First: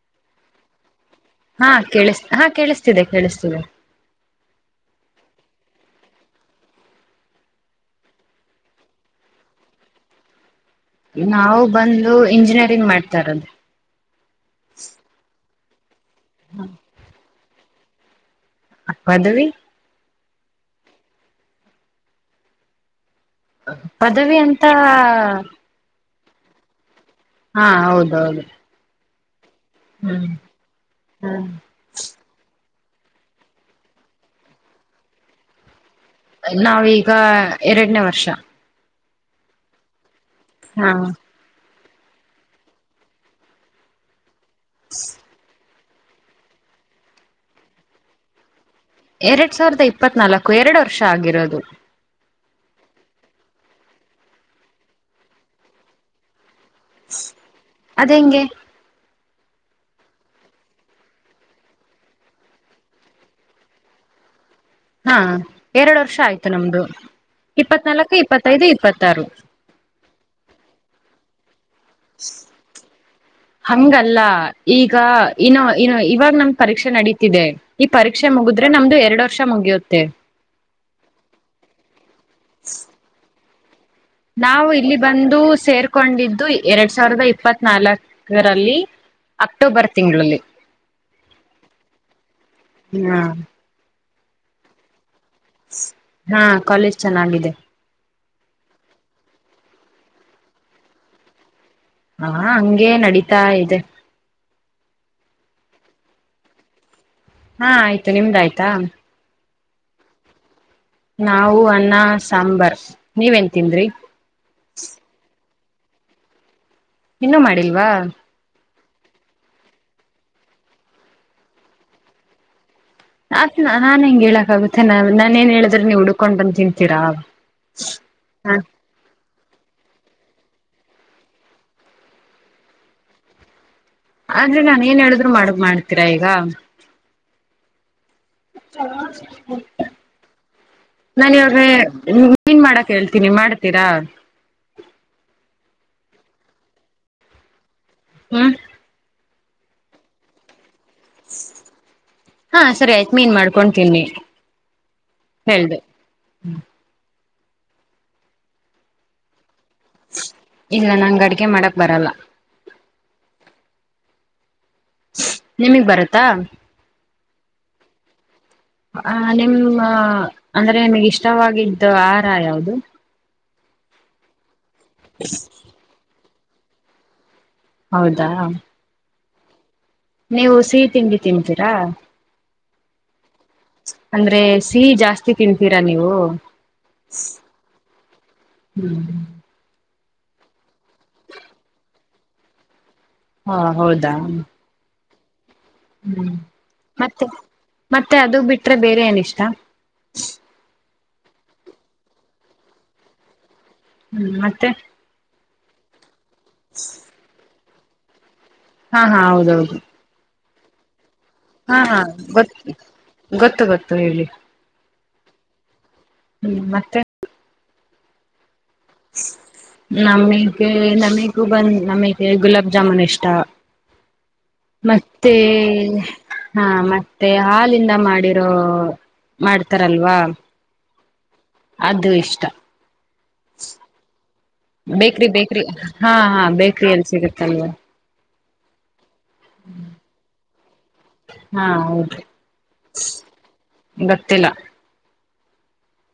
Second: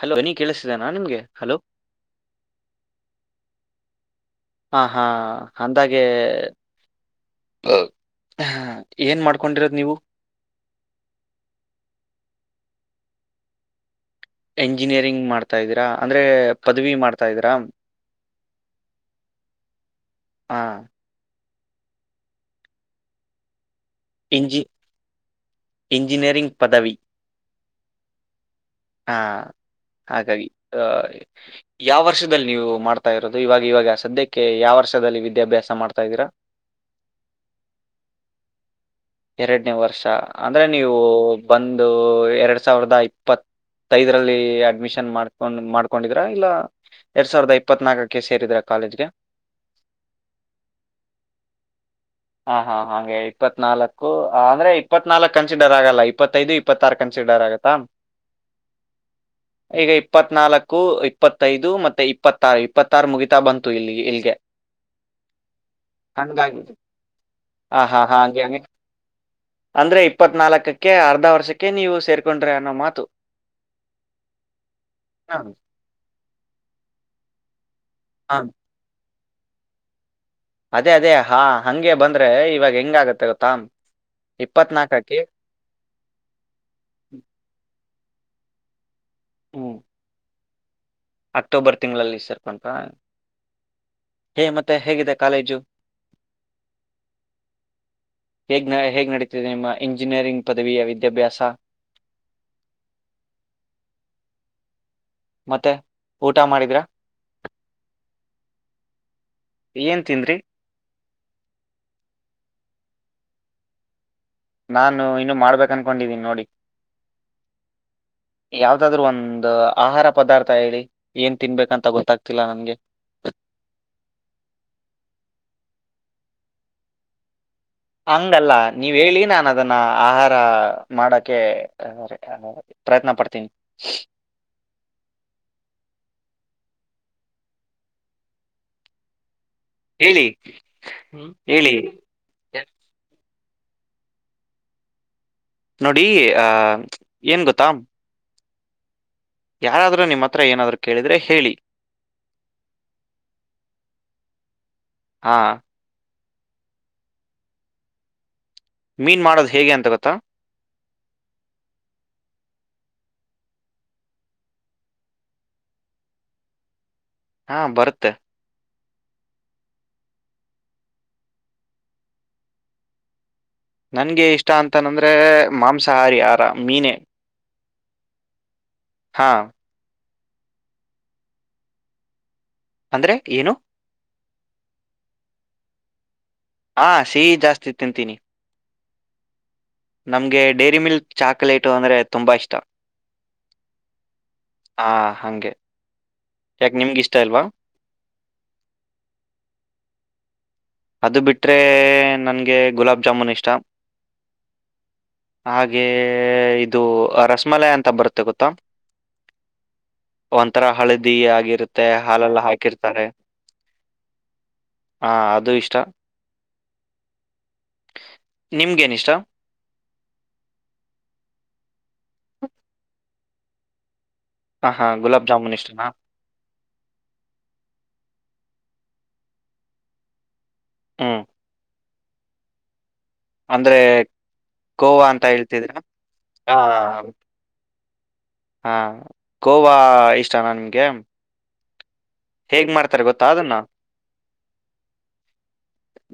Hello ಧ್ವನಿ ಕೇಳ್ಸ್ತೀದೆನಾ ನಿಮ್ಗೆ ಹಲೋ ಹಾ ಕೇಳಿಸ ಹಾ ಕೇಳಿಸ್ತಿದೆ ಕೇಳಿಸ್ತಿದೆ ಹಾ ಹಾ ಅಂದಾಗೆ ಹ ಏನ್ ಮಾಡ್ಕೊಂಡಿರೋದ್ ನೀವು ನಾವು ಬಂದು ಇಂಜಿನಿಯರಿಂಗ್ ಮಾಡ್ತಾ ಇರೊದು ಎಂಜಿನಿಯರಿಂಗ್ ಮಾಡತ್ ಡ್ತಾಯಿದೀರಾ ಅಂದ್ರೆ ಪದವಿ ಮಾಡ್ತಾ ಇದಿರಾ ಪದವಿ ಹ್ಮ ಪದವಿ ಇಂಜಿ ಅಂತಾ ಇಂಜಿನಿಯರಿಂಗ್ ಪದವಿ ಹಾ ಹೌದೌದು ಹಾ ಹ್ಮ್ ಹಾಗಾಗಿ ಅ ಹ್ಮ್ ಯಾವ ವರ್ಷದಲ್ಲಿ ನೀವು ಮಾಡತ್ ಡ್ತಾ ಇರೋದು ಇವಾಗ ಇವಾಗ ಸದ್ಯಕ್ಕೆ ಯಾವ ವರ್ಷದಲ್ಲಿ ವಿದ್ಯಾಭ್ಯಾಸ ಮಾಡ್ತಾ ಇದ್ದೀರಾ ನಾವೀಗ ಎರಡನೇ ವರ್ಷ ಎರಡನೇ ವರ್ಷ ಅಂದ್ರೆ ಹಾ ನೀವು ಬಂದ ಇದು ಎರಡ್ ಸಾವಿರದ ಇಪ್ಪತ್ತೈದರಲ್ಲಿ ಬಿ ಎ ಅಡ್ಮಿಷನ್ ಮಾಡ್ಕೊಂಡ್ ಮಾಡ್ ಕೊಂಡಿದ್ರ ಇಲ್ಲಾ ಎರಡ್ ಸಾವಿರ್ದ ಇಪ್ಪತ್ ನಾಕಕ್ಕೆ ಸೇರಿದ್ರಾ ಎರಡ್ ಸಾವಿರದ ಇಪ್ಪತ್ ನಾಲಕ್ಕುಎರಡ ವರ್ಷ ಆಗಿರೋದು ಹಾ ಹಾ ಹಾಗೆ ಇಪ್ಪತ್ನಾಲ್ಕು ಅಂದ್ರೆ ಇಪ್ಪತ್ನಾಲ್ಕ್ ಕನ್ಸಿಡರ್ ಆಗಲ್ಲ ಇಪ್ಪತ್ತೈದು ಇ ಇಪ್ಪತ್ತಾರು ಕನ್ಸಿಡರ್ ಆಗತ್ತಾ ಅದ್ ಹೆಂಗೆ ಈಗಾ ಇಪ್ಪತ್ ನಾಲ್ಕು ಇಪ್ಪತ್ತೈದು ಮತ್ತೆ ಇಪ್ಪತ್ತಾರು ಇಪ್ಪತ್ತಾರು ಮುಗಿತಾ ಬಂತು ಇಲ್ಲಿ ಇಲ್ಗೆ ಹಾ, ಎರಡ ವರ್ಷಾ ಆಯ್ತು ನಮ್ದು. - ಹ ಹಾ ಹಾ ಹಂಗೆ, ಅನ್ನಿ ಅಂದ್ರೆ ಇಪ್ಪತ್ ನಾಲ್ಕಕ್ಕೆ. - ಅರ್ಧಾ ವರ್ಷಕ್ಕೆ- ನೀವು ಸೇರ್ಕೊಂಡ್ರೆ ಅನ್ನೋ ಮಾತು ಹಂಗಲ್ಲಾ ಈಗಾ ಹಾ, ಇ [unintelligible] ನಾವ್ ಇನಾವ್ ಇವಾಗ್ ನಮ್ ಪರೀಕ್ಷೆ ನಡೀತಿದೆ. - ಈ ಪರೀಕ್ಷೆ ಹಾ. ಮೂಗುದ್ರೆ ನಮ್ದು ಎರಡ್ ವರ್- ಪರೀಕ್ಷಾ ಮುಗಿಯುತ್ತೆ. - ಅದೇ -ಅದೇ ಹಾ ಹಂಗೆ ಬಂದ್ರೆ ಇವಾಗ ಹೆಂಗ ಆಗತ್ತೆ ಗೊತ್ತಾ. ನಾವು ಇಲ್ಲಿ ಇಪ್ಪತ್ನಾಲ್ಕಕ್ಕೆ ಬಂದು ಸೇರ್ಕೊಂಡಿದ್ದು ಎರಡ್ ಸಾವರದ ಇಪ್ಪತ್ ನಾಲ್ಕ್. - ಕರಲ್ಲಿ [unintelligible] ಹ್ಮ್ ಅಕ್ಟೋಬರ್ ತಿಂಗಳಲ್ಲಿ. - ಅಕ್ಟೋಬರ್ ತಿಂಗಳಲ್ಲಿ ಸೇರ್ಕೊಂಡ್ರಾ., ಹಾ - ಹೇ, ಮತ್ತೆ ಹೇಗಿದೆ. - ಹಾ, ಕಾಲೇಜ್ ಚೆನ್ನಾಗಿದೆ. - ಹೇಗ್, ನ ಹೇಗ್ ನಡೀತಿದೆ ನಿಮ್ಮ ಎಂಜಿನಿಯರಿಂಗ್ ಪದವಿಯ ವಿದ್ಯಾಭ್ಯಾಸ. - ಹಾ, ಹಂಗೆ ನಡೀತಾ ಇದೆ. - ಮತ್ತೆ ಊಟ ಮಾಡಿದ್ರಾ., - ಹಾ, ಆಯ್ತು ನಿಮ್ದ ಆಯ್ತಾ.. - ಏನ್ ತಿಂದ್ರಿ., - ನಾವು ಅನ್ನ, ಸಾಂಬಾರ್ ನೀವ ಎನ್ ತಿಂದ್ರಿ., - ನಾನು ಇನ್ನು ಮಾಡಬೇಕ್., - ಅನ್ಕೊಂಡಿದೀನಿ ನೋಡಿ. - ಇನ್ನೂ ಮಾಡಿಲ್ವಾ.,, ಯಾವ್ದಾದ್ರು ಒಂದ ಅ ಆಹಾರ ಪದಾರ್ಥ ಹೇಳಿ ಏನ್ ತಿನ್ಬೇಕಂತಾ ಗೊತ್ತಾಗ್ತಿಲ್ಲ ನನ್ಗೆ. - ಆ ನಾ ನಾನ್ ಹೆಂಗ್ ಹೇಳಕ್ ಆಗುತ್ತೆ. ನ ನಾನ್ ಏನ್ ಹೇಳದ್ರ ನೀವು ಹುಡುಕೊಂಡ್ ಬಂದ್ ತಿಂತೀರಾ.. - ಹಂಗಲ್ಲಾ ನೀವ್ ಹೇಳಿ ನಾನನ್ದ., ಅದನ್ನ ಆಹಾರ ಮಾಡಕೆ ಅ ಅ ಪ್ರಯತ್ನ ಪಡ್ತೀನಿ. ಆದ್ರೆ ನಾನ್ ಏನ್ ಹೇಳಿದ್ರು ಮಾಡ್ ಮಾಡ್ತೀರಾ ಈಗಾ. ಚಲಸ್ [unintelligible] ಹೇಳಿ ನಾನ ಇವಾಗ ಹೇಳಿ ಮೀನ್ ಮಾಡಕ್ ಹೇಳ್ತೀನಿ ಮಾಡ., - ಮಾಡತೀರ. ನೋಡಿ ಆ ಏನ್ ಗೊತ್ತಾ.. ಹ್ಮ, ಯಾರಾದ್ರರು ನಿಮ್ಮ್ ಹತ್ರ ಏನಾದ್- ಹಾ, ಸರಿ ಆಯ್ತು ಮೀನ್ ಮಾಡ್ಕೊತೀನಿ ತಿನ್ನಿ. ಹಾ ಹ್ಞ [inaudible] ಮೀನ್ ಮಾಡೋದ. ಇಲ್ಲ ನಂಗ್ ಅಡಿಗೆ ಮಾಡಕ್ ಬರಲ್ಲ ನಿಮಗ್ ಬರತ್ತಾ ಹಾ ಬರುತ್ತೆ ಆ ನಿಮ್ಮ ಅಂದ್ರೆ ನಿಮ್ಗಿಷ್ಟವಾಗಿದ್ದ ಆಹಾರ ಯಾದದು ನನ್ಗೆ ಇಷ್ಟ ಅಂತ ಮತ್ತನಂದ್ರೆ ಮಾಂಸಾಹಾರಿ ಮೀನ ಹೌದಾ ಹಾ ನೀವು ಸಿಹಿ ತಿಂಡಿ ತಿಂತೀರಾ ಅಂದ್ರೆ ಏನು ಅಂದ್ರೆ ಸಿಹಿ ಜಾಸ್ತಿ ತಿನ್ಂತೀರಾ ನೀವು ಹಾ ಸಿಹಿ ಜಾಸ್ತಿ ತಿಂತೀನಿ ಹ್ಮ್ ನಮ್ಗೆ ಡೈರಿ ಮಿಲ್ಕ್ ಚಾಕಲೇಟು ಅಂದ್ರೆ ತುಂಬಾ ಇಷ್ಟ ಹಾ ಹೌದಾ ಹಾ ಹಂಗೆ ಹ್ಮ್ ಯಾಕೆ ನಿಮ್ಗೆ ಇಷ್ಟ ಮತ್ತೆ ಇಲ್ವಾ ಮತ್ತೆ ಅದು ಬಿಟ್ರೆ ಬೇರೆ ಏನ ಇಷ್ಟ ಸರಿ ಅದು ಬಿಟರೆ ನನಗೆ ಗುಲಾಬ್ ಜಾಮೂನ್ ಇಷ್ಟ ಹ್ಮ್ ಮತ್ತೆ ಹಾಗೆ ಇದು ರಸಮಲೈ ಅಂತ ಅಂತ ಬರುತ್ತೆ ಗೊತ್ತು ಹಾ ಹಾ ಹೌದೌದು ಒಂತರ ಹಳದ ಹಾ ಹಾ ಗೊತ್ತು ಗೊತ್ತು ಗೊತ್ತು ಹೇಗೆ ಹಾ ಅದು ಇಷ್ಟ [unintelligible] ಹ್ಮ್ ಮತ್ತೆ ನಿಮ್ಗೇನ್ ಇಷ್ಟ ನಮಗೆ ನಮ್ಮ ಬಂದ ನಮಗೆ ಗುಲಾಬ್ ಜಾಮೂನ್ ಇಷ್ಟ ಹಾ ಹಾ ಗುಲಾಬ್ ಮತ್ತೆ ಜಾಮೂನ್ ಇಷ್ಟನಾ ಹಾ ಮತ್ತೆ ಹಾಲಿಂದ ಮಾಡಿ ಮಾಡ್ತಾರಲ್ವಾ ಹ್ಮ್ ಅದು ಇಷ್ಟ ಅಂದ್ರೆ ಕೋವಾ ಅಂತ ಬೇಕ್ರಿ ಬೇಕ್ರಿ ಹೇಳ್ತಿದ್ರ ಹಾ ಹಾ ಬೇಕ್ರ ಎಲ್ಲಿ ಸಿಗುತ್ತಲ್ವಾ ಹಾನ್ ಗೋವಾ ಇಷ್ಟನಾ ನಿನ್ಗೆ ಹಾ ಹೌದು ಹೇಗ್ ಮಾಡ್ತಾರೆ ಗೊತ್ತಾ ಅದನ್ನ ಗೊತ್ತಿಲ್ಲ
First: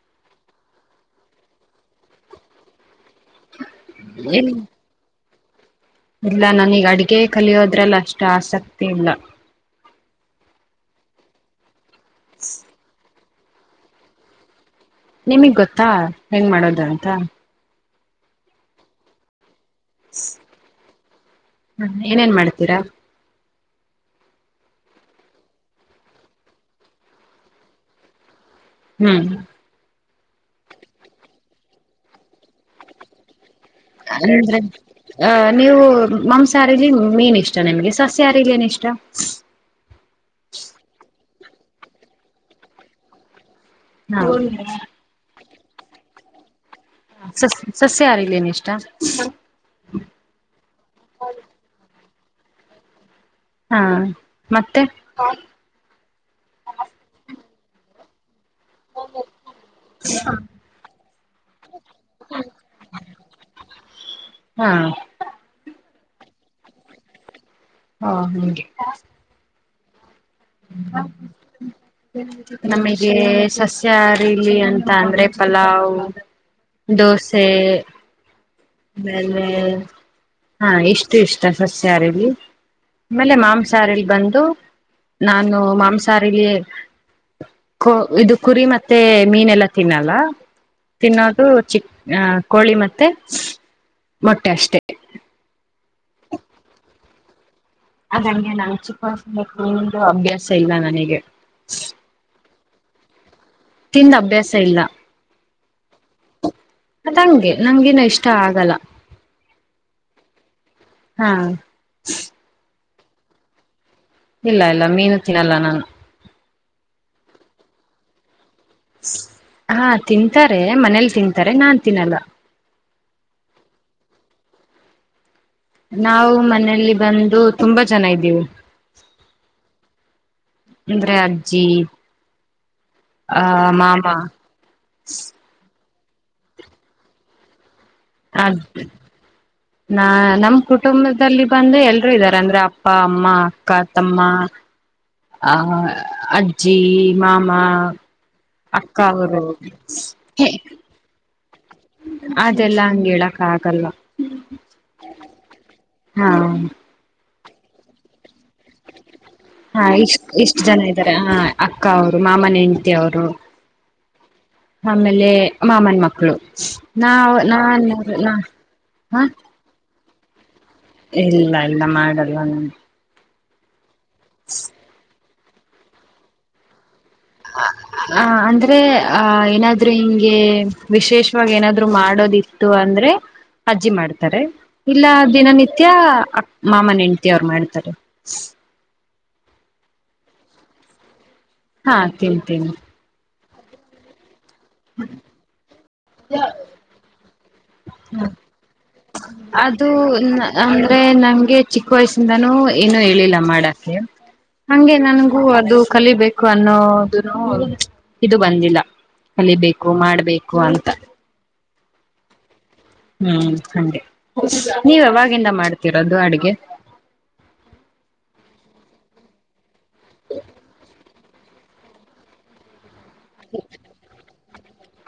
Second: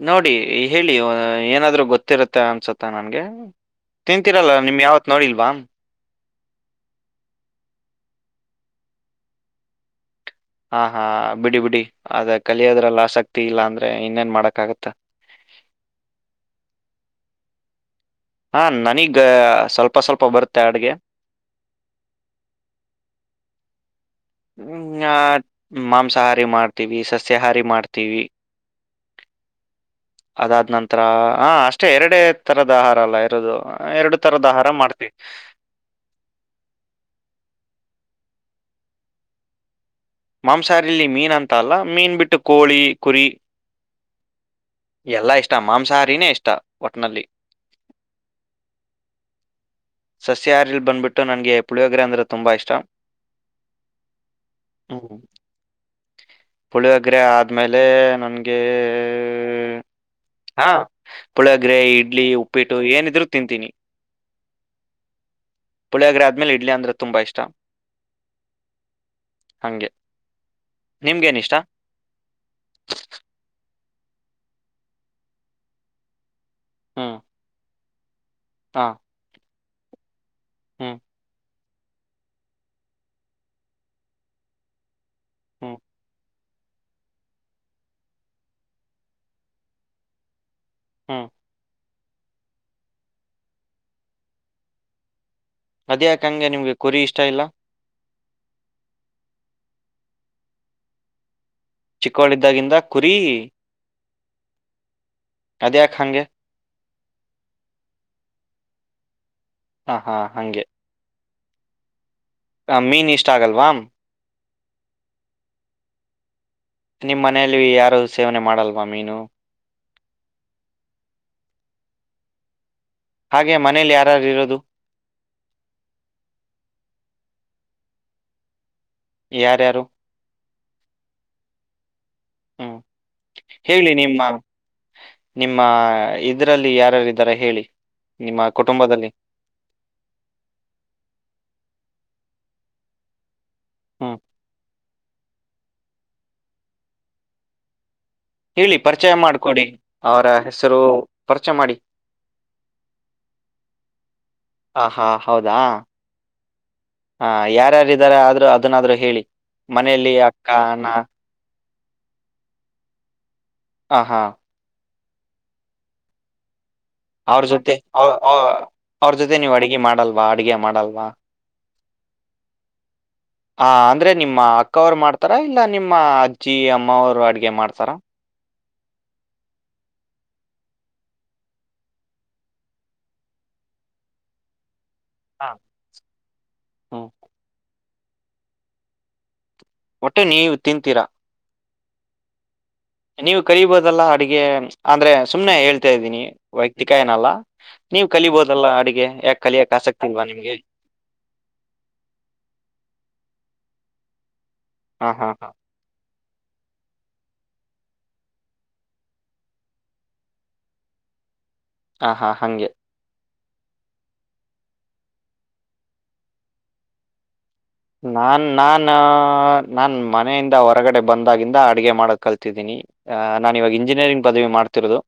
ನೋಡಿ ಹೇಳಿ ಏನಾದ್ರು ಗೊತ್ತಿರುತ್ತೆ ಅನ್ಸತ್ತ ನನ್ಗೆ ತಿಂತೀರಲ್ಲ ನಿಮ್ ಯಾವತ್ ನೋಡಿಲ್ ಬಾಮ ಇಲ್ಲ ನನಗ್ ಅಡ್ಗೆ ಕಲಿಯೋದ್ರಲ್ಲ ಅಷ್ಟು ಆಸಕ್ತಿ ಇಲ್ಲ ಹಾ ಹಾ ಬಿಡಿ ಬಿಡಿ ಅದ ಕಲಿಯೋದ್ರಲ್ಲ ಆಸಕ್ತಿ ಇಲ್ಲ ಅಂದ್ರೆ ಇನ್ನೇನ್ ಮಾಡಕ್ಕಾಗುತ್ತೆ ನಿಮಗ್ ಗೊತ್ತಾ ಹೆಂಗ್ ಮಾಡೋದ ಅಂತ ಹಾ ನನಗ ಸ್ವಲ್ಪ ಸ್ವಲ್ಪ ಬರುತ್ತೆ ಅಡುಗೆ ಹ್ಮ ಏನೇನ್ ಮಾಡ್ತೀರಾ ಹ್ಮ ಮಾಂಸಾಹಾರಿ ಮಾಡ್ತೀವಿ ಸಸ್ಯಾಹಾರಿ ಮಾಡ್ತೀವಿ ಹ್ಮ್ ಅದಾದ್ ನಂಂತರ ಹ ಅಷ್ಟೇ ಎರಡೆ ತರದ ಆಹಾರ ಅಲ್ಲ ಇರೋದು ಎರಡು ಅಂದ್ರೆ ತರದ ಆಹಾರ ಮಾಡ್ತೀವಿ ಅ ನೀವು ಮಾಂಸಹಾರಿಲಿ ಮೀನ್ ಇಷ್ಟ ನಿಮ್ಗೆ ಸಸ್ಯಹಾರಿಲಿ ಏನ್ ಇಷ್ಟ ಮಾಂಸಾಹಾರಿಲ್ಲಿ ಮೀನಂತ ಅಲ್ಲ ಮೀನ್ ಬಿಟ್ಟು ಕೋಳಿ ಕುರಿ ಹಾ ಎಲ್ಲಾ ಇಷ್ಟ ಮಾಂಸಾಹಾರಿನೇ ಇಷ್ಟ ಒಟ್ನಲ್ಲಿ ಹ ಸಾಸ್ ಸಸ್ಯಹಾರಿಲಿ ಏನಿಷ್ಟ ಸಸ್ಯಹಾರಲ್ಲಿ ಬಂದ್ಬಿಟ್ಟು ನನಗೆ ಪುಳಿಯೋಗ ಗ್ರ ಅಂದ್ರ ತುಂಬಾ ಇಷ್ಟಂ ಹಾ ಮತ್ತೆ ಪುಳಿಯ ಹಗ್ರೆ ಆದ್ಮೇಲೆ ನನ್ಗೆ ಹಾ ಪುಳಗರೆೆ ಇಡ್ಲಿ ಉಪ್ಪಿಟ್ಟು ಏನಿದ್ರು ತಿಂತೀನಿ ಹಾ ಪುಳಿಯಗ್ರ ಆದ್ಮೇಲೆ ಇಡ್ಲಿ ಅಂದ್ರೆ ತುಂಬಾ ಇಷ್ಟ ಹಾ ಹಂಗೆ ಹಗೆ ಹ ನಮಗೆ ಸಸ್ ಚಾರಿಲಿ ಅಂತ ಅಂದ್ರೆ ಪಲಾವ್ ಹ್ಮ್ ದೋಸೆ ಹಾ ಹ ಹಾ ಹ್ಮ್ ಇಷ್ಟು ಇಷ್ಟ ಸಸ್ಯಾರಿಲ್ಲಿ ಆಮೇಲೆ ಮಾಂಸಾಹಾರಲ್ಲಿ ಬಂದು ನಾನು ಹ್ಮ್ ಮಾಂಸಹಾರಿಲಿ ಇದು ಕುರಿ ಮತ್ತೆ ಮೀನೆಲ್ಲ ತಿನ್ನಲ್ಲ. ಹ್ಮ್ ತಿನ್ನೋದು ಚಿ ಹ ಕೋಳಿ ಮತ್ತೆ ಮೊಟ್ಟೆಷ್ಟೆ ಅದೇಯಾಕಂಗೆ ನಿಮ್ಗೆ ಕುರಿ ಇಷ್ಟ ಇಲ್ಲ ಅದ ನ ಆಚು ಕ ಅಭ್ಯಾಸ ಇಲ್ಲ ನನಗೆ ಚಿಕ್ಕವಳಿದ್ದಾಗಿಂದ ಕುರಿ ತಿಂದ ಅಭ್ಯಾಸ ಇಲ್ಲ ಅದೇ ಅದಂಗೆ ನಂಗಗಿನ್ನುೂ ಇಷ್ಟ ಆಗಲ್ಲ ಹ ಹಾ ಹಂಗೆ ಹಾ ಆ ಮೀನ್ ಇಷ್ಟ ಆಗಲ್ವಾ ಇಲ್ಲ ಇಲ್ಲ ಮೀನು ತಿನ್ನಲ್ಲ ನಾನು ನಿಮ್ಮ್ ಮನೆಯಲ್ಲಿ ಯಾರು ಸೇವನೆ ಮಾಡಲ್ ಹಾ ತಿಂತಾರೆ ಮನೇಲಿ ತಿಂತಾರೆ ನಾನ್ ತಿನಲ್ಲ ಹಾಗೆ ಮನೇಲಿ ಯಾರಾರು ಇರೋದು. ನಾವು ಮನೇೆಯಲ್ಲಿ ಬಂದು ತುಂಬಾ ಜನ ಇದ್ದೀವಿ ಯಾರ ಯಾರು ಅಂದ್ರೆ ಅಜ್ಜಿ ಹ್ಮ್ ಆ ಹೇಳಿ ಮಾಮಾ ಇದ್ರಲ್ಲಿ ಯಾರ್ಯಾರಿದ್ದಾರೆ ಹೇಳಿ ನಿಮ್ಮ ಅದ ಕುಟುಂಬದಲ್ಲಿ ನಾ ನಮ ಕುಟುಂಬದಲ್ಲಿ ಬಂದ ಎಲ್ರುೂ ಇದಾರೆ ಅಂದ್ರೆ ಅಪ್ಪ ಅಮ್ಮ ಹ್ಮ್ ಕಾತಮ್ಮ ಆ ಅಜ್ಜಿ ಮಾಮಾ ಹೇಳಿ ಪರಿಚಯ ಮಾಡ್ಕೊಡಿ ಅವರ ಹೆಸರು ಪರಿಚಯ ಮಾಡಿ ಅದೆಲ್ಲಾ ಹಂಗಡಕ ಆಗಲ್ಲ ಆಹಾ ಹೌದಾ ಹಾ ಹಾ ಯಾರ್ಯಾರ್ದಾರ ಆದ್ರೂ ಅದನ್ನಾದ್ರರು ಹೇಳಿ ಹಾ ಮನೆಯಲ್ಲಿ ಇಷ್ಟ ಅಕ್ಕ ಎಷ್ಟು ಜನ ಅಣ್ಣ ಇದ್ದಾರೆ ಹಾ ಅಕ್ಕ ಅವರು ಮಾಮನ ಹೆಂಡಟಿ ಅವರು ಹ ಹಾ ಆಮೇಲೆ ಮಾಮನ ಮಕ್ಕಳು ನಾವ್ ಅವ್ರ ಜೊತೆ ನಾನ್ ಅವ್ರ ಹ ಜೊತೆ ನೀವು್ ಅಡಗೆ ಮಾಡಲ್. ಬಾಡಿಗೆ ಮಾಡ ಇಲ್ಲ ಇಲ್ಲ ಮಾಡಲ್ಲ ನು ಹಾ ಅಂದ್ರೆ ನಿಮ್ಮ ಅಕ್ಕವ್ರು ಮಾಡ್ತಾರೆ ತರ ಇಲ್ಲ ನಿಮ್ಮ ಅಜ್ಜಿ ಅಮ್ಮವರು ಹ ಅಂದ್ರೆ ಅ ಏನಾದ್ರು ಹಿಂಗೆ ವಿಶೇಷವಾಗಿ ಏನಾದ್ರು ಮಾಡೋದಿತ್ತು ಅಂದ್ರೆ ಅಜ್ಜಿ ಮಾಡ್ತಾರೆ ಇಲ್ಲ ಹಾ. ದಿನನಿತ್ಯ ಅ ಮಾಮ ಹ್ಮ್ ಹೆೆಂಡ್ತಿ ಅವ್ರು ಮಾಡ್ತಾರೆ ಸ್ ಒಟ್ಟೆ ನೀವು ತಿಂತೀರಾ ಹಾ ತಿನ್ಂತೀನಿ ನೀವು ಕಲಿಬಹುದೆಲ್ಲ ಅಡುಗೆ ಅಂದ್ರೆ ಸುಮ್ನೆ ಹೇಳ್ತಾ ಇದ್ದೀನಿ ವೈಯಕ್ತಿಕ ಏನಲ್ಲಾ ಹ ಕಲಿಯಕ್ ಅದು ಆಸಕ್ತಿ ಇಲ್ವಾ ನಿಮ್ಗೆ ಅಂದ್ರೆ ನಂಗೆ ಚಿಕ್ಕ ವಯಸ್ಸಿಂದಾನೂ ಏನು ಹೇಳಿಲ್ಲ ಮಾಡ ಕೆ ಹಂಗೆ ಹಾ ಹಾ ನನ್ಗೂ ಹಾ ಅದು ಕಲಿಬೇಕು ಅನ್ನೋದು ಇದು ಬಂದಿಲ್ಲ ಕಲಿಬೇಕು ಮಾಡ್ಬೇಕು ಅಂತ ಹ ಹಾ ಹಂಗೆ ಹ್ಮ್ ಹಂಡೆ ನೀವ ಯಾವಾಗಿಂದ ಮಾಡ್ತಿರೋದು ಅಡಗೆ ನಾನ್ ನಾನ್ ನಾನ್ ಮನೆಯಿಂದ ಹೊರಗಡೆ ಬಂದಾಗಿಂದ ಅಡಗೆ ಮಾಡಕ್ ಕಲ್ತಿದ್ದೀನಿ ನಾ ಇವಾಗ ಇಂಜಿನಿಯರಿಂಗ್ ಪದವಿ ಮಾಡ ಭತ್ತಿರದು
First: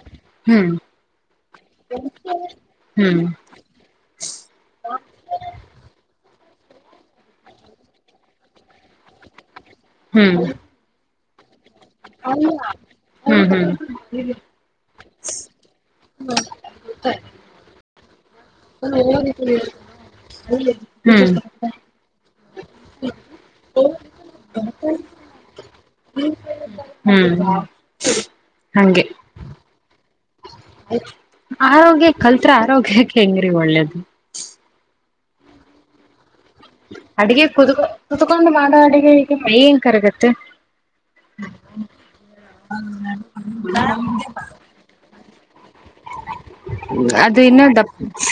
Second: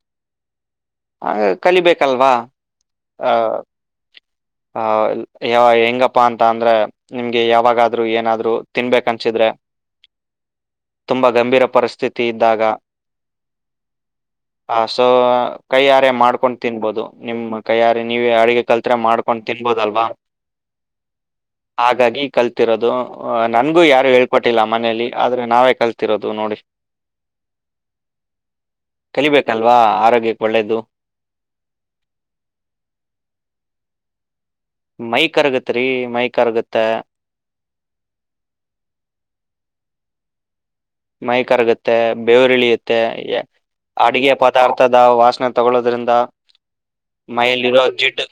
ಹ್ಮ್ ಹ ಕಲಿಬೇಕಲ್ವಾ ಹ್ಮ್ ಅ ಅ ಯ ಹೆಂಗಪ್ಪಾ ಅಂತ ಅ ಅಂದ್ರೆ ನಿಮ ಗೆ ಯಾವಾಗಾದರೂ ಏನಾದ್ರು ತಿನ್ಬೇಕ ಅನ್ಸಿದ್ರೆ ಹ್ಮ್ ತುಂಬಾ ಗಂಭೀರ ಪರಿಸ್ಥಿತಿ ಇದ್ದಾಗ ಹ್ಮ್ ಹ್ಮ್ ಅ ಸೊ ಕೈಯಾರೆ ಮಾಡ್ಕೊಂಡು ತಿನ್ಬಹದು ನಿಮ್ಮ್ ಕೈಯಾರೆ ನೀವೇ ಅಡುಗೆ ಕಲ್ತ್ರೆ ಮಾಡ್ಕೊಂಡು ತಿನ್ಬೋದಲ್ವಾ ಹ್ಮ್ ಹಾಗಾಗಿ ಕಲ್ತಿರೋದು ನನ್ಗೂ ಯಾರು ಹೇಳ್ಕೊಟ್ಟಿಲ್ಲ ಮನಲಿ ಆದ್ರೆ ನಾವೇ ಕಲ್ತಿರೋದು ನೋಡಿ ಹ್ಮ್ ಹಗೆ ಆರೋಗ್ಯ ಆರೋಗ್ಯ ಕಲ್ತ್ರ ಆರೋಗ್ಯಕ್ಕೆ ಹೆಂಗ್ರೀ ಒಳ್ಳೇದು ಮೈ ಕರಗತ್ ರೀ ಮೈ ಕರಗತ್ತೆ ಅಡಗೆ ಕುದುಕ ಕತ್ಕೊಂಡು ಮಾಡೋ ಅಡಗೆ ಈಗೆ ಮೈ ನ್ ಕರಗತ್ತ [inaudible] ಮೈ ಕರಗುತ್ತೆ ಬೇವರಿಳಿಯುತ್ತೆ ಅಡುಗೆ ಪದಾರ್ಥದ ವಾಸನೆ ತಗೊಳ್ಳೋದ್ರಿಂದ ಅದು ಇನ್ನೂ ಮೈಲಿರೋ ದಪ್ಪ ಜಿಡ್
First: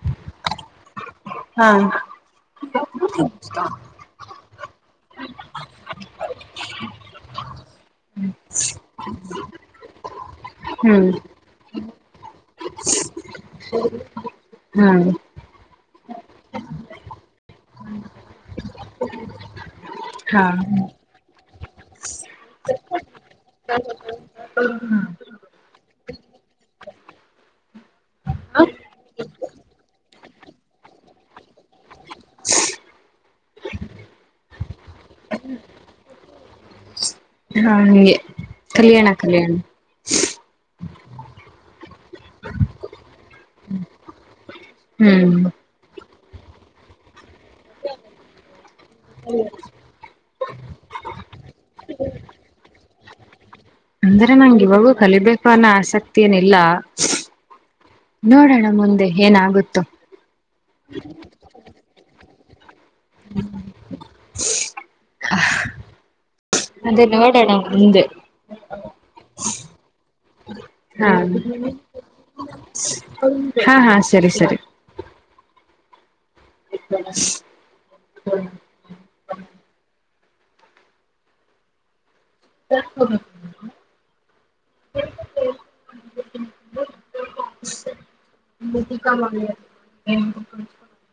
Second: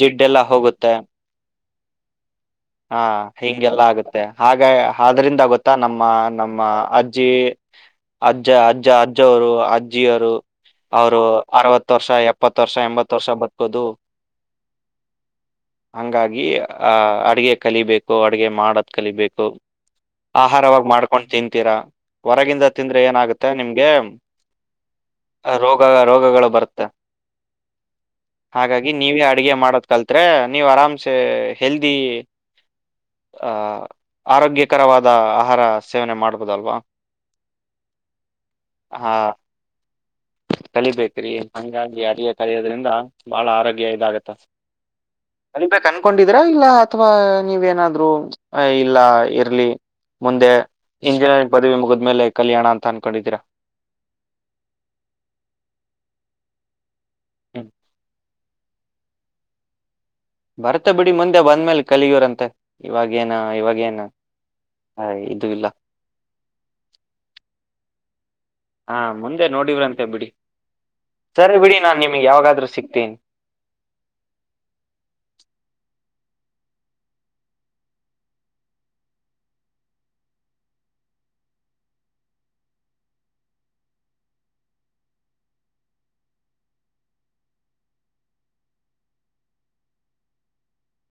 ಜಿಡ್ಡೆ ಎಲ್ಲ ಹೋಗುತ್ತೆ ಹ ಹಿಂಗೆಲ್ಲ ಆಗುತ್ತೆ ಹಾಗೆ ಆದ್ರಿಂದ ಗೊತ್ತಾ ನಮ್ಮ ನಮ್ಮ್ ಅಜ್ಜ ಅಜ್ಜ ಅಜ್ಜ ಅವರು ಅಜ್ಜಿಯರು ಹ್ಮ್ ಅವರು ವರ್ಷ ಎಪ್ಪತ್ ವರ್ಷ ಎಂಬತ್ತು ವರ್ಷ ಬತ್ಕೋದು ಹ್ಮ್ ಹಂಗಾಗಿ ಆಹ ಅಡ್ಗೆ ಕಲಿಬೇಕು ಅಡ್ಗೆ ಮಾಡದು ಕಲಿಬೇಕು ಹಾ ಆಹಾರವಾಗಿ ಮಾಡ್ಕೊಂಡು ತಿ ತೀರ ಹೊರಗಿಂದ ತಿಂದ್ರೆ ಏನಾಗುತ್ತೆ ನಿಮ್ಗೆ ರೋಗ ರೋಗಗಳು ಬರುತ್ತೆ ಹಾಗಾಗಿ ನೀವೇ ಅಡ್ಗೆ ಮಾಡದ್ ಕಲ್ತ ಹೇ ನೀವು ಆರಾಹಮ್ಸೆ ಹೆಲ್ದಿ ಆ ಆರೋಗ್ಯಕರವಾದ ಆಹಾರ ಸೇವನೆ ಮಾಡ್ಬೋದಲ್ವಾ ಹಾ ಹಂಗೆ ಕಲ್ಯಾಣ ಹಾ ಕಲ್ಯಾಣ ಕಲಿಬೇಕ್ರಿ ಹಂಗಾಗಿ ಅರಿಯ ಕಲಿಯೋದ್ರಿಂದ ಬಾಳ ಆರೋಗ್ಯ ಇದಾಗತ್ತ ಹ್ಮ್ ಕಲಿಬೇಕು ಕೊಂಡಿದ್ರ ಇಲ್ಲ ಅಥವಾ ನೀವ ನಾದ್ರು ಇಲ್ಲ ಇರ್ಲಿ ಮುಂದೆ ಇಂಜಿನಿಯರಿಂಗ್ ಪದವಿ ಮುಗಿದ್ಮೇಲೆ ಕಲಿಯೋಣ ಅಂತ ಕಣಿದೀರಾ ಅಂದ್ರೆ ನಂ ಇವಾಗೂ ಕಲಿಬೇಕು ಅನ್ನೋ ಆಸಕ್ತಿ ಏನಿಲ್ಲ ಹ್ಮ್ ನೋಡೋಣ ಮುಂದೆ ಏನಾಗುತ್ತೆ ಬರ್ತ ಬಿಡಿ ಮುಂದೆ ಬಂದ್ಮೇಲೆ ಕಲಿಯೋರಂತೆ ಇವಾಗೇನ ಇವಾಗೇನ ಹ ಇದು ಇಲ್ಲ ಹಿಂದೆ ಹಾ ಮುಂದೆ ನೋಡಿವ್ರಂತೆ ಬಿಡಿ ಹಾ ಸರಿ ಬಿಡಿ ನಾನ್ ನಿಮಗೆ ಯಾವಾಗಾದ್ರೂ ಸಿಕ್ತೀನಿ ಹಾ ಹಾ ಸರಿ ಸರಿ [unintelligible] ಕ ಮಾಡ [unintelligible]